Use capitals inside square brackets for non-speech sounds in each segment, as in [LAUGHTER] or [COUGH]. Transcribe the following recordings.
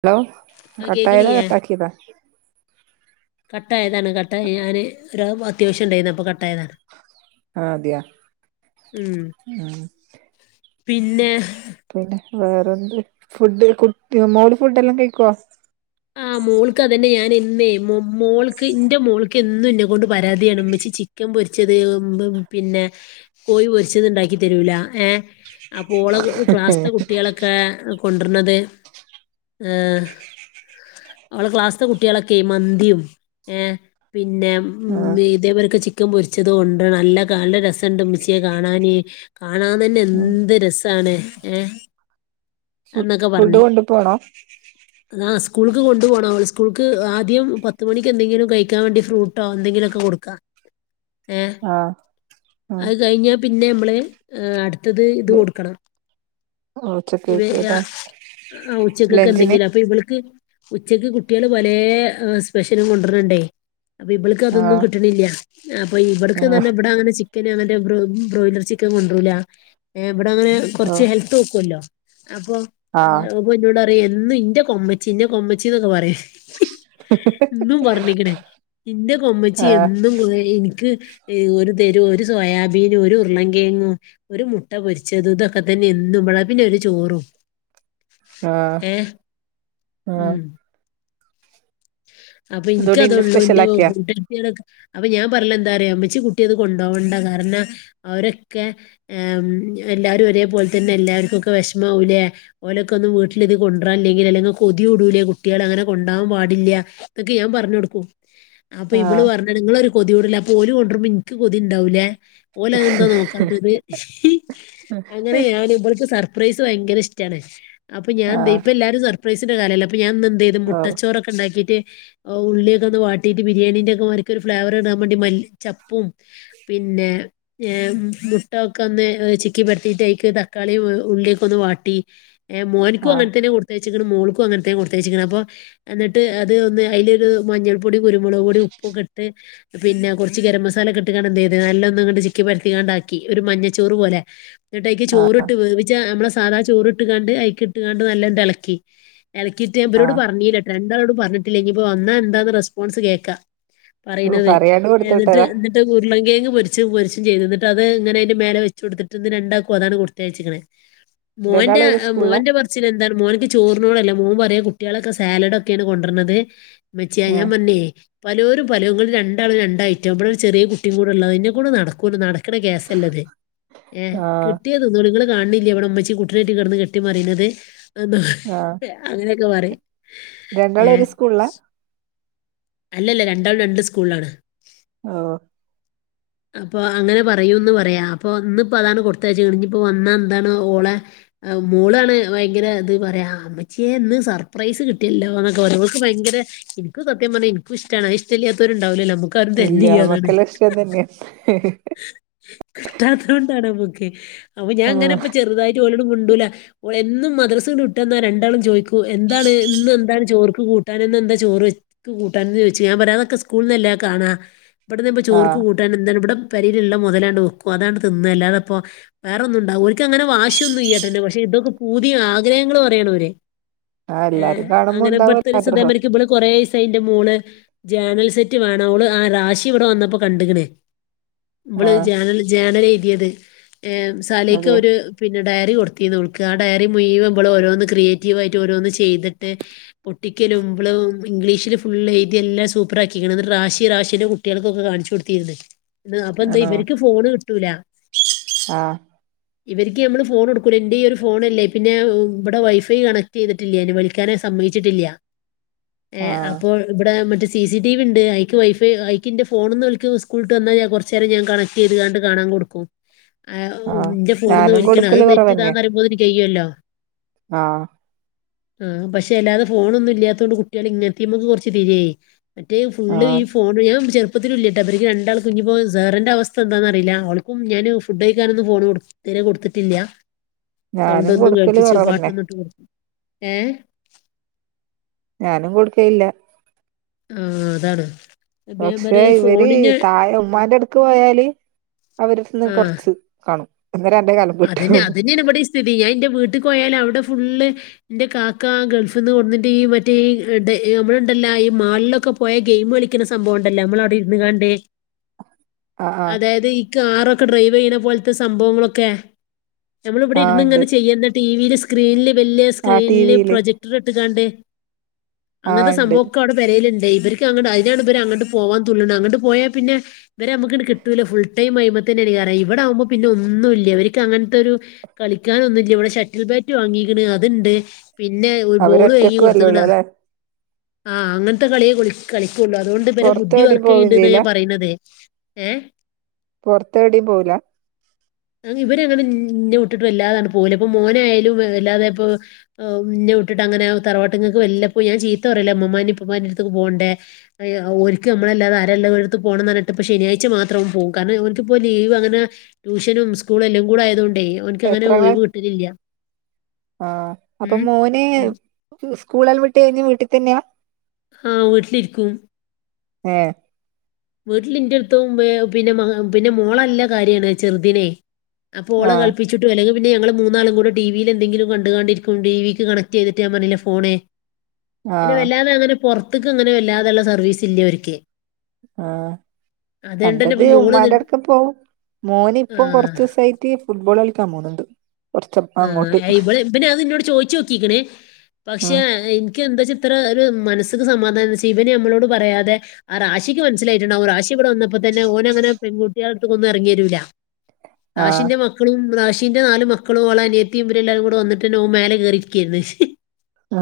Hello ആ കട്ടായതാ കേക്കണില്ലേ കട്ടാക്കിതാ കട്ട് ആയതാണ് കട്ടായി ഞാന് ഒരത്യാവശ്യം ഇണ്ടായേന്നു അപ്പൊ കട്ട് ആയതാണ് ആഹ് അത്യേ ഉം ഉം പിന്നെ പിന്നെ വേറെന്ത് ഫുഡ് കു മോള് ഫുഡ് എല്ലാം കഴിക്കുവോ ആഹ് മോൾക്ക് അതന്നെ ഞാനെ ഇന്നേ മോൾക്ക് ഇൻ്റെ മോൾക്ക് എന്നും എന്നെ കൊണ്ട് പരാതി ആണ് ഉമ്മച്ചി ചി ക്കൻ പൊരിച്ചത് എ് ബ് പിന്നെ കോഴി പൊരിച്ചത് ഇണ്ടാക്കി തരൂല ഏഹ് അപ്പോ ഓള ക്ലാസ്സിത്തെ കുട്ടികളൊക്കെ കൊണ്ടുവരണത് ഏഹ് അവളെ ക്ലാസ്സിലെ കുട്ട്യാളൊക്കെ മന്തീം ഏഹ് പിന്നെ ആ ഉം ഇതേ പോലൊക്കെ ചി ക്കൻ പൊരിച്ചത് കൊണ്ടരണു നല്ല കാ നല്ല രസണ്ട് ഉമ്മച്ച്യ കാണാന് കാണാൻ തന്നെ ഉം എന്ത് രസ ആണ് ഏഹ് ഫു ഫുഡ് കൊണ്ടു പോണോ അ സ്കൂൾക്ക് കൊണ്ടു പോകണം സ്കൂൾക്ക് ആദ്യം പത്ത് മണിക്ക് എന്തെങ്കിലും കഴിക്കാൻ വേണ്ടി ഫ്രൂട്ടോ എന്തെങ്കിലുക്കെ ! ! കൊടുക്കാം ഏ അത് കഴിഞ്ഞാ പിന്നെ നമ്മള്ഏ അടുത്തത് ഇത് കൊടുക്കണം ഇവ എ ഉച്ചക്കേക്ക്താ ഉച്ചക്കൊക്കെ ലഞ്ചിന് എന്തെങ്കിലും അപ്പൊ ഇവൾ ക് ഉച്ചക്ക് കുട്ടിയാള് പല സ്പെഷ്യലും കൊണ്ടുവരണ്ടേ അപ്പൊ ഇവൾക്ക് ആ അതൊന്നും കിട്ടണില്ല അപ്പൊ ഇവിടക്ക് ആ തന്നെ ഇവിടെ അങ്ങനെ ! അങ്ങനെ ബ്രോലർ ചിക്കൻ കൊണ്ടരൂല ഇവിടെ അങ്ങനെ ഓ കുറച് ഹെൽത്ത് തോക്കല്ലോ അപ്പ ആ ന്നോട് അറിഴും എന്നും ഇന്റെ കൊമ്മൻ ചിന്ന കൊമ്മച്ചിന്നൊക്കെ പറയാ ഇന്നും പറഞ്ഞിക്കണേ നിന്റെ കൊമ്മച്ചി ആ ആ എന്നും കു എനിക്ക് ഒരു തെരു ഒരു സോയാബീന ഒരു ഉരുളംങ്കേങ്ങും ഒരു മുട്ട പൊരിച്ചത് ഇതൊക്കെ തന്നെ എന്നും ഇവിടെ പിന്നെ ഒരു ചോറും ആഹ ഏഹ് ഉം അപ്പൊ അതോണ്ട് ഇന്ന് എനിക്കതള്ളൂ എന്റെ സ്പെഷ്യലാക്കിയാ കൂട്ട അപ്പൊ ഞാൻ പറഞ്ഞല ന്താറിയോ മ്മച്ചി കുട്ടി അത് കൊണ്ടോകണ്ട കാരണം അവരൊക്കെ ആ എല്ലാരും ഒരേപോലെ തന്നെ എല്ലാവർക്കുംക്കെ വിഷമവലൈ ഓലെക്ക ഒന്നും വീട്ടിലിത് കൊണ്ടര ല്ലങ്കിൽ കൊതിടൂലേ കുട്ടികൾ അങ്ങനെ കൊണ്ടാവാൻ പാടില്ല ന്ന ക്കെ ഞാൻ പറഞ് കൊടുക്കും അപ്പൊ ആ ഇവള് പറഞ്ഞ നിങ്ങളൊരു കൊതി കൂടൽ അപ്പൊ ഓല് കൊണ്ടരുബോഎനിക്ക് കൊതി ഉണ്ടാവലേ ഓൽ അത് എന്താ നോക്കാത്തത് അങ്ങനെ ഞാൻ ഇവൾക് സർ.. സർപ്രൈസ് ഭയങ്കര ഇഷ്ടണ് അപ്പൊ ഞാ ആ എ ഇപ്പ എല്ലാരും സർപ്രൈസിന്റെ കാലല്ല അ ഞാന എന്ത് ചെയ്തു ഓ മുട്ടച്ചോറൊ ഒക്ക ഉണ്ടാക്കിയിട്ട് ഉള്ളിയൊക്കെന്ന് വാട്ടീട്ട് ബിരിയാണിന്റെ ഒക്കെ ഒരു ഫ്ലേവർ ഇടാൻവേണ്ടി മല്ലി ചപ്പും പിന്നെ ഏ മുട്ട ഒക്കെ ഒന്ന് ചിക്കി പരത്തിട്ട് ആയിക് തക്കാളി ഉള്ളി ഒക്കെ ന്ന് വാട്ടി മോൻക്കും ആ അങ്ങനത്തന്നെ കൊടുത്തയച്ചക്കണ് മോൾക്കും അങ്ങനത്തും കൊടുത്തയച്ചേക്ക എന്നിട്ട് ത് ഒന്ന് അലൊരു മഞ്ഞൾപ്പൊടി കുരുമുളക് പൊടി ഉപ്പുംക്കെ ഇട്ട് പിന്നെ കുറച്ച് ഗരം മസാല ഇ ട്ടുകാണ്ട് എന്ത ചെയത് നല്ല ഒന്നുണ്ട്ചിക്കി പരത്തിണ്ടാക്കി ഒരു മഞ്ഞച്ചോറ് പോലെ എന്നിട്ട്യ്ക്ക് ചോറിട്ട് വേവിച്ച നമ്മളെ സാധാ ചോറി ഇട്ട് കാണ്ട് അഐക് ഇട്ണ്ട് നല്ല ഇളക്കി ഇളക്കിയിട്ട് ഞൻവ ആ രോട് പറഞ്ഞില്ലട്ട രണ്ടാളോടും പറഞ്ഞിട്ടില്ല ഇപ്പോ വന്നാ എന്താന്ന് റെസ്പോൺസ് കേൾക്കാം ഓ പറയുന്നത് പറയാണ്ട് കൊടുത്തു എന്നിട്ട് വിട്ടതാ ഉരുളങ്കങ് പൊരിച് പൊരിച് ചെയ്തിട്ട് അത് ഇങ്ങനെതിന്റെ മേലെ വെച്ച കൊടുത്തിട്ട്ന്ന്ണ്ടാക്കും അതാണ് ! ! കൊടുത്തയഴച്ചിക്കണുന്നത് മോന്റെ മോന്റെ. ച്ഛന് എന്താണ് മോനിക്ക് ചോറിനോടല്ല മോൻ പറയു ക കുട്ടികളൊക്കെ സാലഡ് ഒക്കെയാണ് കൊണ്ടുരണത് മച്ചിയെ ഞാ ഏ പറഞ്ഞെ പലോരും പലങ്ങളിൽ രണ്ടാളും രണ്ടായിട്ടും ഇ വിടെ ഒരു ചെറിയ കുട്ടിയും ഉള്ളത് ഇനകൊണ്ട് നടക്കുല്ല നട നടക്ന കേസ് അല്ല ത് ആ കിട്ടി യാത് തിന്നോളി നിങ്ങൾ കാണില്ലേ അവിടെ ഇ മ്മച്ചി കൂട്ടിനായിട്ട് കിടന്ന് കെട്ടി മറിയുന്നത് ആ അങ്ങനെയൊക്കെ പറയും രണ്ടാളും ഏഹ് ഒരു സ്കൂള് ല അല്ലല്ല രണ്ടാളും രണ്ട് സ്കൂളലാണ് ഓ അപ്പൊ അങ്ങനെ പറയൂന്ന് പറയാ അപ്പൊ ഇന്നിപ്പോ അതാണ് കൊടുത്തയച്ച കണ് ഇപ്പോ വന്നാ എന്താണ് ഓള മോളാണ് ഭയങ്കര ഇത് പറയാ ഇ മ്മച്ചിയെ ഇന്ന് സർപ്രൈസ് കിട്ടിയല്ലോ എന്നൊക്കെ ഓരോർക്ക് ഭയങ്കര ഇത് സത്യം പറഞ്ഞാ എനിക്ക ഇഷ്ടണ് ഇഷ്ടല്ലാത്തവരുണ്ടാവില്ലേ ന ഇല്ല മക്കള്ള ഇഷ്ടം തന്നെയാ [UNINTELLIGIBLE] ആ ചെറുതായിട്ട് ഓലോഡ് മിണ്ടൂല എന്നും മദ്രസ വിട്ട് വന്നാ രണ്ടാളും ചോദിക്കു എന്താണ് ഇന്ന എന്താണ് ചോറ്ക്ക് കൂട്ടാൻ എന്താ ചോറ് ത്ത് കൂട്ടാന്ന് ചോദിച്ചു ഞാൻ പറഞയ് തൊക്കെ സ്കൂൾന്നല്ല കാണാം ഇവിടെന്ന് ആ ചോർക്ക് കൂട്ട ഇവിടെ എന്താണ് ഇവിടെ പരിയിലുള്ള മോതലണ്ട് വക്കും അതാണ് തിന്ന അല്ലാതപ്പോ വേറെന്നും ഉണ്ടാ ഒക്ക് അങ്ങനെ വാശിയ ഒന്നും ഇല്ല്യാട്ടോ ന്നെ പക്ഷെ ഇതൊക്കെ പൂതി ആഗ്രഹങ്ങൾ പറയണവര് ആ ഏയ് എല്ലാരും കാണുമ്പോ അങ്ങനെ ഉണ്ടാവല്ലോ ഇപ്പടുത്തെരിസം തെ ആഗ്രഹം മാതിരിക്ക പള് കൊറ സ് ന്റെ മോള് ജേണൽ സെറ്റ് വേണം അവള് ആ രാശി ഇവിടെ വന്നപ്പോ കണ്ടുകണ് ആ വള് ജെനൽ ജേർണേൽ ൽ എഴുതിയത് ഏമ് സലീക്ക അതെ ഒരു പിന്നെ ഡയറി കൊടുത്തിനി ഓള്ക്ക് ആ ഡയറി മുയ് വൻ വള് ഓരോന്ന് ക്രിയേറ്റീവയിട്ട് ഓരോന്ന് ചെയ്തിട്ട് ഒട്ടിക്കലും ബ്ലു ഇംഗ്ലീഷ് ഫുള് എയ്തില്ലാം സൂപ്പറാക്കിക്ക്ണ് ന്നിട്ട് റാശി റാശീടെ കുട്ടികൾക്കൊക്കെ കാണിച്ചു കൊടുത്തിരുന്ന് അപ്പൊ എന്താ ഇവർക്ക് ഫോണ് കിട്ടൂല ആഹ് ഇവർക്ക് നമ്മള് ഫോൺ കൊടുക്കൂല ന്റെ ഈ ഒരു ഫോണല്ലേ പിന്നെ ഇവിടെ വൈഫൈ കണക്ട് യ്തിട്ടില്ലേനു വലി ക്കാൻ സമ്മയിച്ചിട്ടില്ല എ ആ അഹ് ഇവിടെ മറ്റേ സി സി ടി വി ഉണ്ട് ഐക്ക് വൈഫൈ ഐക്കിന്റെ ഫോണ ഒന്ന് വിളക്ക് സ്കൂൾ ട്ട് വന്നാ കുറച്ച് ചേരം ഞാൻ കണക്ട് ചെയ്ത് ങാണ്ട് കാണാൻ കൊടുക്കും ആ ന്റെ ഫോണിൽ നിന്ന് ഞാനും വിളിക്കണം അത് കൊടുക്കല് നെറ്റ് ഇതാന്ന് പറയുമ്പോത് എനിക്ക് കയ്യുവല്ലോ ആഹ് ആഹ പക്ഷെ അല്ലാതെ ഫോണൊന്നും ഇല്ലാത്തോണ്ട് കുട്ടികൾ ഇങ്ങനെത്തിമക്ക് കൊറച്ച് തിരിയേ മറ്റേ ആ ഫുള്ള് ഈ ഫോൺ [UNINTELLIGIBLE] ചെറുപ്പത്തില ഇല്ലട്ടാ ഇവർക്ക് രണ്ടാൾ കുഞ്ഞിപ്പോ സറ ന്റെ അവസ്ഥ എന്താന്ന അറിയില്ല ഓൾക്കും ഞാന് ഫുഡ് കഴിക്കാനൊന്ന് ഫോൺ കൊടു ഇതെരെ കൊടുത്തിട്ടില്ല സൗണ്ട് ഞാനും ഒന്നും കൊടുക്കല് കേൾപ്പിച് കുറവന്നെ പാട്ടൊന്നിട്ട് കൊടുത്തു ഏഹ് ഞാനും കൊടുക്കയില്ല ആഹ് അതാണ് അപ്പം ഞാൻ പക്ഷെ പറയാം ഈ ഇവര് ഫോണിന് തായെ ഉമ്മാന്റെ അടു പോയാല് അവരിന്ന് ആ കൊറച്ച് കാണും അന്നേരന്റെ അതന്നെ അതന്നെയാണ് [UNINTELLIGIBLE] ഇവിടെ ഈ സ്ഥിതി ഞാൻ എൻ്റെ വീട്ടിക്കോയാല് അവിടെ ഫുള് എന്റെ കാക്ക ഗൾഫിൽന്ന് കൊട്ന്നിട്ട് ഈ മറ്റേ ടെ നമ്മളുണ്ടല്ല ഈ മാൾലൊക്കെ പോയ ഗെയിം കളിക്കുന്ന സംഭവംണ്ടല്ലോ നമ്മളവിടെ ഇരുന്ന് കാണ്ട് ആ ആ അതായത് ഈ കാറൊക്കെ ഡ്രൈവ് ചെയ്യണ പോലത്തെ സംഭവങ്ങളൊക്കെ നമ്മൾ ഇവിടെ ആ ഇരുന്ന ഉണ്ട് ങ്ങനെ ചെയ്യുന്ന ടിവിയില് സ്ക്രീനില് വലിയ ആ സ്ക്രീനില് ടിവിയില് പ്രൊജക്ട് ട്ട് ങ്ങാട് ആ അങ്ങനത്തെ ഉണ്ട് സംഭാവക്കെ അവിടെ പെരേലുണ്ട് ഇവർക്ക് അങ്ങ് അതിനാണ് ഇവർ അങ്ങട്ട് പോവാൻ തുള്ളുന്നത് അങ്ങോട്ട് പോയാൽ പിന്നെ ഇവര് നമക്ക് കിട്ടൂല്ല ഫുൾടൈം ആയ്മത്തന്നണ്കാരം ഇവിടെവുമ്പ പിന്നെ ഒന്നുല്ല ഇവര് അങ്ങനത്തെരു കളിക്കാനോന്നുല്ല ഇവിടെ ഷട്ടിൽ ബാറ്റ് വാങ്ങിക്ക് ണ് അത്ണ്ട് പിന്നെ ഒരു ബോള് വേങ്ങി അവരൊറ്റക്കുവല്ലേ കൊടുത്തക്കണാ ഉള്ളൂ അല്ലെ ആഹ് അങ്ങനത്തെ കളിയെ കളിക്കുള്ളൂ അതുകൊണ്ട് ഇവരെ ബുദ്ധി പൊറത്തെവിടെയും പോവേം വർക്കയ്ണ്ട്ന്ന് ചെയ്യില്ല ഞാൻ പറയുന്നതേ ഏ പൊറത്തെവിടയും പോവൂല ഇവര്ങ്ങനെ ന്നേ വിട്ടിട്ട് വല്ലാതാണ്ട് പോവൂല പ്പോ മോനായാലും വല്ലാതെ പ്പൊ ന്നെ വിട്ട് അങ്ങനെ തറവാട്ടങ്ങക്ക് വല്ലപ്പോ ഞാ ചീത്താ പറയല ഇമ്മമ്മാൻ്റെ ഉപ്പുപ്പാന്റെ അടുത്തക്ക് പോണ്ടേ ഒ ാര്ക്ക് നമ്മളല്ലാതെ ആരെഉള്ളത് ഓലട് ത് പോണം പറഞ്ഞിട്ട് ഇപ്പൊ ശനിയാഴ്ച മാത്രം പോകും കാരണം ഓന്ക്ക്പ്പോ ലീവ് അങ്ങനെ ട്യൂഷനും സ്കൂള് എല്ലാം കൂടെ ആയത് കൊണ്ടോ എത്ര ക്ലാ ആഹ് അപ്പൊ ഉം മോന് ഉം. സ്കൂളല്ല വിട്ടി കഴിഞ്ഞ വീട്ടിൽ തന്നെയാ ആഹ വീട്ടില് രിക്കും ഏഹ് വീട്ടിലിന്റെ ടുത്തും പിന്നെ പ മോളല്ല കാര്യാണ് ചെറുതിനെ അപ്പൊ ഓള ആഹ് കളിപ്പി ചുട്ടും അല്ലെങ്കിൽ പിന്നെ ഞങ്ങള് മൂന്നാളും കൂടെ ടി വിയി എന്തെങ്കിലും കണ്ടുകണ്ടിരിക്കും. ടിവിക്ക് കണക്ട് ചെയ്തിട് ഞാൻ പറഞ്ഞീലെ ഫോണ് ആഹ് വല്ലാതെ അങ്ങനെ പൊറത്തേക്ക് അങ്ങനെ വല്ലാതെയള്ള സർവീസ് ഇല്ലേ ഓർക്ക്. ആഹ തന്നെ അൻ്റെത് ഇപ്പം മോള് നി ഉമ്മാന്റെ അട്ത്ത് പോവും മോന് ആ ഇപ്പം കൊറച്ച് ദിവസായി പ്രത്യ ഫുട്ബോൾ കളിക്കാൻ പോണ്ണ്ണ്ട് ആഹ ഇപൽ ഇപന് അത് നിന്നോട് ചോയിച്ച് നോക്കിക്ക്ണ് പക്ഷെ ആഹ് ഇക്കി എന്താ വെച്ചാ ഇത്ര ഒരു മനസ്സ് സമാധാനം ഇച്ച് ഇവന് നമ്മളോട് പറയാതെ ആ റ ാശിക്ക് മനസിലായി ട്ടുണ്ടാവും റാശി ഇവിടെ വന്നപ്പോ തന്നെ ഓന അങ്ങനെ പെൺകുട്ടിയാളടത്ത് ക്കെന്നും ഇറങ്ങിരൂല്ല. ആഹ് ഷിന്റെ മക്കളും റാശിന്റെ നാല് മക്ക മക്കളും ഓളനിയത്തിയും ഇവര് എല്ലാവും കൂടെ വന്നട്ട്ന്നെ ഓ മേല കേറിരിക്കാരുന്നു.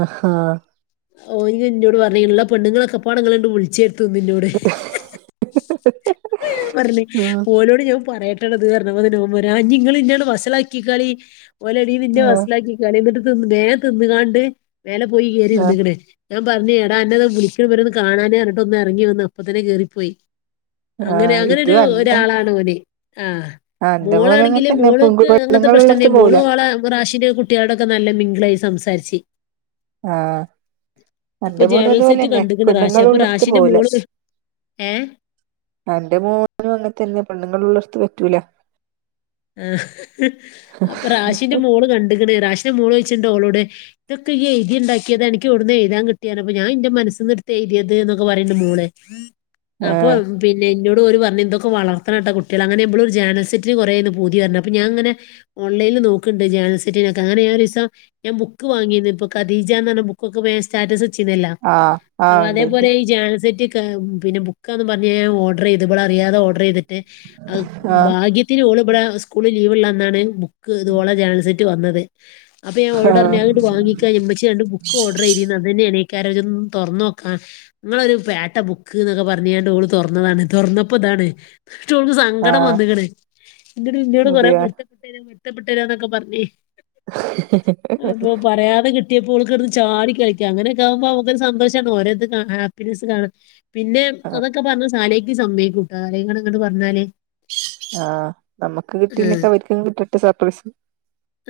ആഹാ ഓ ഇനോട് പറഞ്ഞി ഇള്ള പെണ്ണങ്ങളൊക്കൊ നിങ്ങളണ്ട് വിളിച്ച ര് ന്നടെ പറഞ്ഞ് ആഹ് ഒ ാലോട് ഞാൻ പറയട്ടെ [UNINTELLIGIBLE] പറി ഇഞ്ങ്ങള്ഇന്നെ വസളാക്കി ക്കാളി ഓലടിന്ന് ആഹ് വസ ളാക്കികാളി കളിന്നിട്ട് തിന്ന് വോം തിന്നുകാണ്ട് മേല പോയി ആഹ് കേയറിരുന്ന്ക്ക് ണ്. ഞാൻ പറഞ്ഞു എടാ അന്നതാ വിളിക്കണ ഇവര് കാണാന പറഞ്ഞട്ട് ഒന്ന് ഇറങ്ങി വന്ന് അപ്പ തന്ന കേറിപ്പോയി. അങ്ങനെ ആഹ് അങ്ങനെരു ഇതും അന്റെ ഒരാളാണ് ഓന് ആ ആഹ് അന്റെ മോനും അങ്ങനെ മോളാണെങ്കില് തന്നെ പെങ്കു മോള്ക്ക് അങ്ങനത്തെ പ്രശ്നംന്ന പെണ്ണുങ്ങളുള്ളടത്ത് പോവൂല മോള ആള റാശിന്റെ കു കുട്ടികളോടൊക്കെ നല്ല മിംഗിളായി സംസാരിച്ച് ആഹ അപ്പൊ അന്റെ മോന ജേണൽ സെറ്റ് അതുപോലെന്നെ കണ്ട്ക്ക്ണ് റാഷി പെണ്ണുങ്ങൾ അപ്പൊ ഉളളർത്ത റാഷിന്റെ പോവൂല. മോള് ഏഹ് എന്റെ മോനും അങ്ങനെ തന്നെ പെണ്ണുങ്ങളള്ളിടത്ത് പറ്റൂല. ആ് അപ്പൊ റാഷിന്റെ മോള് കണ്ട് ക്ക്ണ റാഷിന്റെ മോള് ചോയിച്ചുണ്ട്ഓളോട് ഇതൊക്കെ ഈ എഴതിണ്ടാക്കിയത് അനക്ക്എവിടുന്ന് എഴുതാൻ കിട്ടിയത്അപ്പോ ഞാൻന്റെ മനസിന്ന് എടുത്ത് എഴുതിയത് എന്നൊക്ക പറയുന്നു മോള് [INAUDIBLE] അപ്പൊ ആഹ് പിന്നെ എന്നോട് ഒരു പറഞ്ഞ് ഇന്തൊക്കെ വളർത്തണ കേട്ടാ കുട്ടികളെ അങ്ങനെുമ്പളും ഒരു ജാനൽ സെറ്റി കെറ പൂതി പറഞ്ഞ് അപ്പ ഞാൻ അങ്ങനെ ഓൺലൈനിൽ നോക്കുന്നുണ്ട് ജസെറ്റിന അങ്ങനെ ആ ഒരു ദിവസം ഞാൻ ബുക്ക് വാങ്ങി ഇപ്പൊ കദീജ എന്ന ബുക്ക് ബുക്ക് സ്റ്റാറ്റസ് വെച്ചീനല്ലോ ആഹ് ആഹ് ഉണ്ട് ഉണ്ട് അതേപോലെ ജെനൽ സിറ്റി പിന്നെ ബുക്കന്ന് പറഞ്ഞ ഓർഡർ ചെയ്ത് അറിയാതെ ഓർഡർ ചെയ്തിട്ട് ആഹ് ഭാഗ്യം ഒത്തി ഓളിവിടെ സ്കൂളിൽ ലീവ്ള്ള എന്നാണ് ബുക്ക് ഇതുപോള ജേനൽ സിറ്റി വന്നത് അപ്പ ഞാൻഓളോട് ആഹ് പറഞ്ഞ്അതങ്ങട് വാങ്ങി ഉമ്മച്ചിരണ്ട് ബുക്ക് ഓഡർ ചെയ്തിരുന്നു അതന്നെയാണ്ണേക്കാരോ ജ് ഒന്ന് തുറന്ന് നോക്കാം നിങ്ങളൊരു പേട്ട ബുക്ക് എന്നൊക്കെ പറഞ്ഞാണ്ട് ഓ തുറന്നതാണ് തുറന്നപ്പോ ഇതാണ് റ്റ് ഓൾക്ക് സങ്കടം ആഹ് വന്നിക്കണ് ഇന്ന ഇന്നോട് കുറേ അതെയ പരുത്തപ്പെട്ടേ പൊരുത്തപ്പെട്ടരന്നൊക്കെ പറഞ് അപ്പൊ പറയാതെ കിട്ട കിട്ടിയപ്പോൾചാടി കളിക്ക അങ്ങനൊക്കെ ആവുമ്പോ നമുക്ക് ഒരുസന്തോഷമാണ് ഓരോത്ഹാപ്പിനെസ് കാണാൻ പിന്നെ ആഹ് അതൊക്കെ പറഞ്ഞ സാലേക്ക് സമ്മയക്കൂട്ടാ സാലേക്കാണ് അങ്ങട്ട് പറഞ്ഞാലല് ആഹ് നമ്മക്ക് ആഹ് കിട്ടീലൊക്കെ അവർക്ക് കിട്ടട്ടെ സർപ്രൈസ്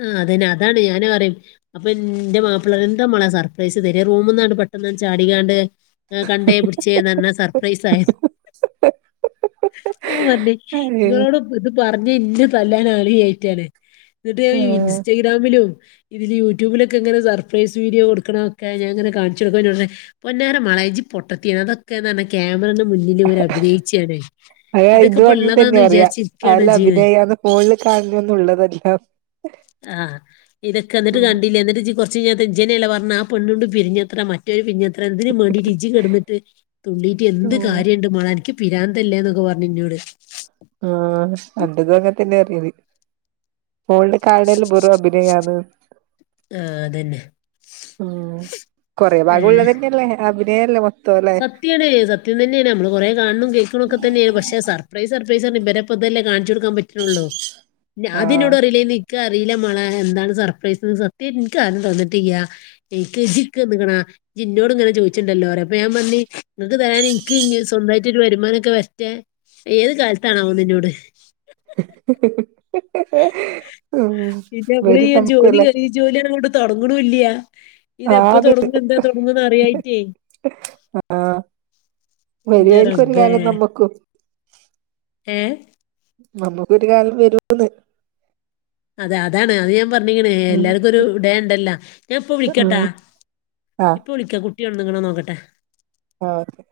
ആ അതന്നെ അതാണ് ഞാനും പറയും അപ്പൊ എന്റെ മാപ്പിള്ളേർ എന്താ മളെ സർപ്രൈസ് തെ റൂമന്നാണ് പെട്ടെന്ന് ചാടികാണ്ട് കണ്ടേ പിടിച്ചേ നല്ല സർപ്രൈസ ആയി ഞാൻ പറഞ്ഞെ അയ്യോ ഇങ്ങളോടും പറഞ് ഇന്നെ തല്ലാനാള് ഇല്ലാഞ്ഞിട്ടാണ്എന്നിട്ട് ആഹ് ഇൻസ്റ്റഗ്രാമിലും ഇതില് യൂട്യൂബിലൊക്കെ ഇങ്ങെ സപ്രൈസ് വീഡിയോ കൊടുക്കണ ഒക്കെ ഞാങ്ങനെണെടുക്ക എന്നോട് പറഞ്ഞ പൊന്നാര മോളെ ജ് പൊട്ടത്തിയ അത ക്കഞ്ഞ ക്യാമറന് മുന്നിൽ ഇവര് അഭിനയിച്ചാണ് അയ ഇതൊക്കെ ഇതും ഇപ്പ അങ്ങനെ തന്നെ ഉള്ളതാന്ന് പറയാ വിചാരിച്ച അല്ല അഭിനയന്ന് ഫോണിൽ കാണണ ഒന്നും ഉള്ളതല്ല ആഹ് ഇതൊക്കെ എന്നിട്ട് ഉം കണ്ടി ഇല്ല എന്നിട്ട് കുറച്ച് കഴിഞ്ഞ് ജ് തന്നെയല്ലെ പറഞ്ഞ ആ പണ്ണുണ്ട് പിരിഞ്ഞത്രെ മറ്റെ കുറ്റര് പിന്നെ എത്ര എന്തിനന് വേണ്ടിട്ട് ഇജി കിടന്നി തുള്ളിയിട്ട് എന്ത് ഉം കാര്യംണ്ട് മോളെ ൻക്ക് പിരാന്തല്ലേന്നൊക്കെ പറഞ്ഞഞ് ഇന്നോട് ആഹ് അന്റെതും അങ്ങത്തന്നെ പറിയത് ഓൾഡ് കാർഡൽ വെറും അഭിനയന്ന് ആഹ്അതന്നെ ഏ അഭിനയല്ല മ സത്ത് സത്യയാണ് സത്യംതന്നെയാണ് നമ്മൾ കൊറെ കാണിനും കേൾക്ണും ഒക്കെ തന്നെയാ പക്ഷേ സപ്രൈസ് സർപ്രൈസ് എന്ന് ഇവരെ ഇപ്പം ഇതല്ലെ കാണിച്ചു കൊടുക്കൻ പറ്റിയത് ഇത്ര ഒള്ളു ആദ്യം ആഹ് ഇന്നോടറീലെ നി ഇൻകറീല മോളേഎന്താണ് സർപ്രൈസ്ന്ന് സത്യായിട്ടും ഇൻക്കാരും തന്നീട്ടില്ല്യാ എനിക്ക് ജിക്കന്ന്ക്ണോ ജിന്നോട് ഇങ്ങനെ ചോദിച്ചിണ്ടല്ലോറിം അപ്പം ഞാൻ പറഞ്ഞ്നിങ്ങൾക്ക് തരാൻ എനിക്ക് ഇഞ്ഞി സ്വന്തമായിട്ടൊരു വരുമാനം ഒക്കെ വെരട്ടെ ഏത് കാലത്താണാവോന്ന് ഇന്നോട് ഹ്ഹ്ഹ ഹ ഹ ഹ് പിന്നെ നമ്മള് ഈ ജോലി കയിഞ്ഈ ജോലിങ്ങോട്ട് തുടങ്ങണൂല്ല ഇതെപ്പോ ആത് തുടങ്ങും എന്താ തൊടങ്ങുംന്ന് അറിയായിറ്റേ ആഹ്ആഹ് ഇന്റെ വരുവായിരിക്കും ഒരു റബ്ബേ. കാലം നമ്മുക്കും ഏഹ് നമുക്കൊ ഒരു കാലം വരൂന്ന് അതെ അതാണ് അത് ഞാൻ പറഞ്ഞി ക്ണ് ഉം എല്ലാവർക്കും ഒരു ഡേ ഉണ്ടല്ലോ ഞാൻ ഇപ്പ വിളിക്കട്ടോ ഉം ആ ഇപ്പൊ വിളിക്കാം കുട്ടി കുട്ടി ഒണ് ന്ന് ക്ണോ നോക്കട്ടെ ഓക്കെ